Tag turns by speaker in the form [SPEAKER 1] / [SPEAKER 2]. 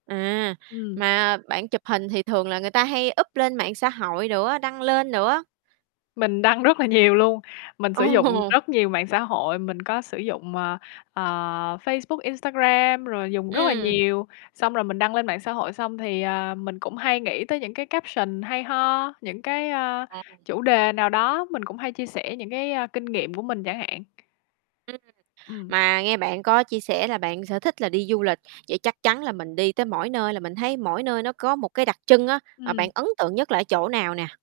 [SPEAKER 1] À,
[SPEAKER 2] Ừm.
[SPEAKER 1] mà bạn chụp hình thì thường là người ta hay up lên mạng xã hội nữa, đăng lên nữa.
[SPEAKER 2] Mình đăng rất là nhiều luôn, mình
[SPEAKER 1] Ồ!
[SPEAKER 2] sử dụng rất nhiều mạng xã hội, mình có sử dụng, ờ, ờ, Facebook, Instagram rồi dùng rất là
[SPEAKER 1] Ừm.
[SPEAKER 2] nhiều. Xong rồi mình đăng lên mạng xã hội xong thì, ờ, mình cũng hay nghĩ tới những cái caption hay ho, những cái, ơ,
[SPEAKER 1] Ồ.
[SPEAKER 2] chủ đề nào đó, mình cũng hay chia sẻ những cái, a, kinh nghiệm của mình chẳng hạn.
[SPEAKER 1] Ừm,
[SPEAKER 2] Ừm.
[SPEAKER 1] mà nghe bạn có chia sẻ là bạn sở thích là đi du lịch, vậy chắc chắn là mình đi tới mỗi nơi là mình thấy mỗi nơi nó có một cái đặc trưng á, mà bạn
[SPEAKER 2] Ừm.
[SPEAKER 1] ấn tượng nhất là ở chỗ nào nè?